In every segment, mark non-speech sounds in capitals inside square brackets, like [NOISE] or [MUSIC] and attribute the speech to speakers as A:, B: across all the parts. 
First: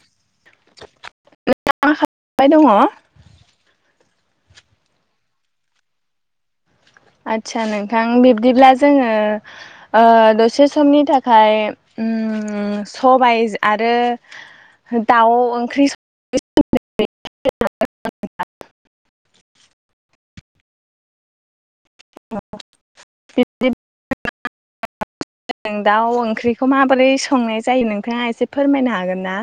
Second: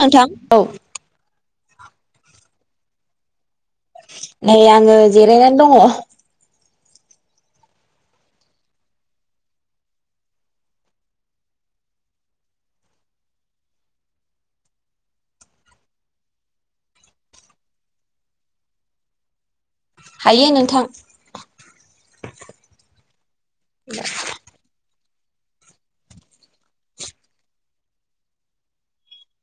A: नोंथां औ।
B: नोंथाङा खालामबाय दङ?
A: नै आङो जिरायनानै दङ।
B: आस्सा नोंथां बिब्दिब्ला जोङो दसे समनि थाखाय सबायाइ आरो दाउ ओंख्रि।
A: हायो नोंथां।
B: [UNINTELLIGIBLE] दाउ ओंख्रिखौ माबोरै संनाय जायो नोंथाङा एसे फोरमायनो हागोन ना?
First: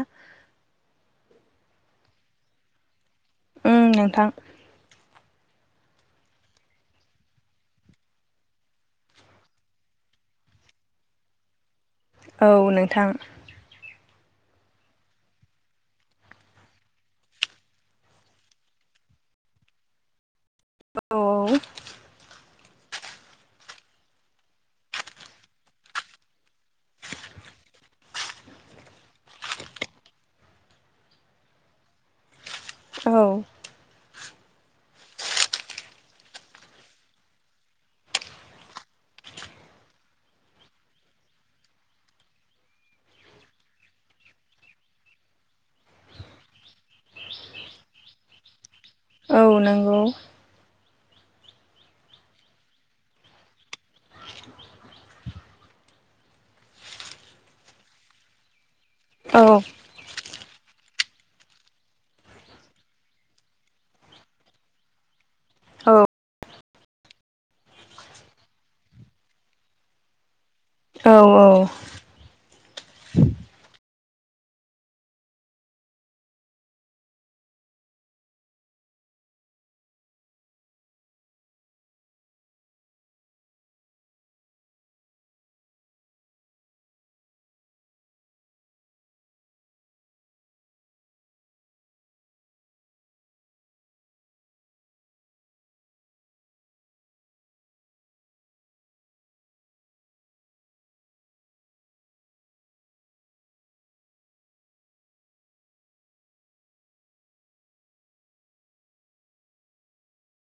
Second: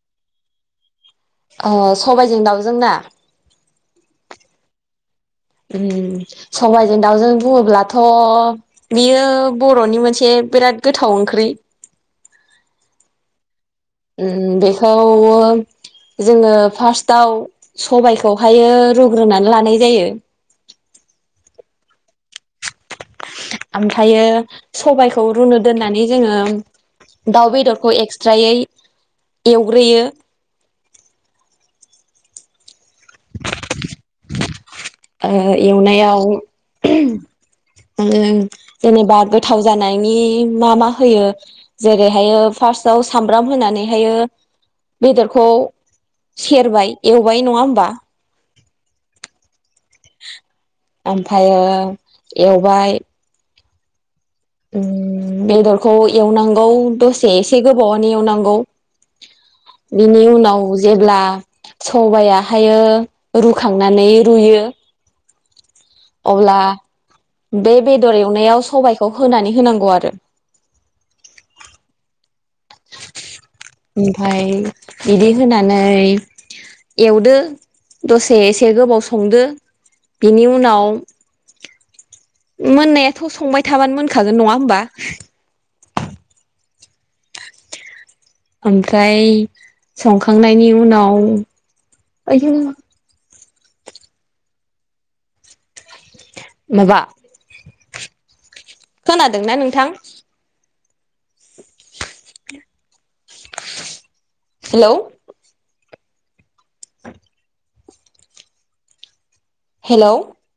A: अ सबायजों दाउजोंना
B: ओम नोंथां
A: सबायजों दाउजों बुङोब्लाथ' बेयो बर'नि मोनसे बिराद गोथाव ओंख्रि।
B: औ नोंथां।
A: बेखौ जोङो फार्स्टआव सबायाइखौहायो रुग्रोनानै लानाय जायो।
B: औ।
A: ओमफ्राय सबायाइखौ रुनो दोननानै जोङो दाउ बेदरखौ एक्सट्रायै एवग्रोयो।
B: औ।
A: ओ एवनायाव जेनेबा गोथाव जानायनि मा मा होयो जेरैहायो फार्स्टआव सामब्राम होनानैहायो बेदरखौ सेरबाय एवबाय नङा होमबा
B: औ नोंगौ
A: ओमफायो एवबाय बेदरखौ एवनांगौ दसे एसे गोबावनो एवनांगौ
B: औ
A: बिनि उनाव जेब्ला सबायाहायो रुखांनानै रुयो
B: औ
A: अब्ला बे बेदर एवनायाव सबाइखौ होनानै होनांगौ आरो
B: औ औ
A: ओमफाय बिदि होनानै एवदो दसे एसे गोबाव संदो बिनि उनाव मोननायाथ' संबाय थाबानो मोनखागोन नङा होमबा ओमफ्राय संखांनायनि उनाव ओ माबा खोनादोंना नोंथां हेलौ हेलौ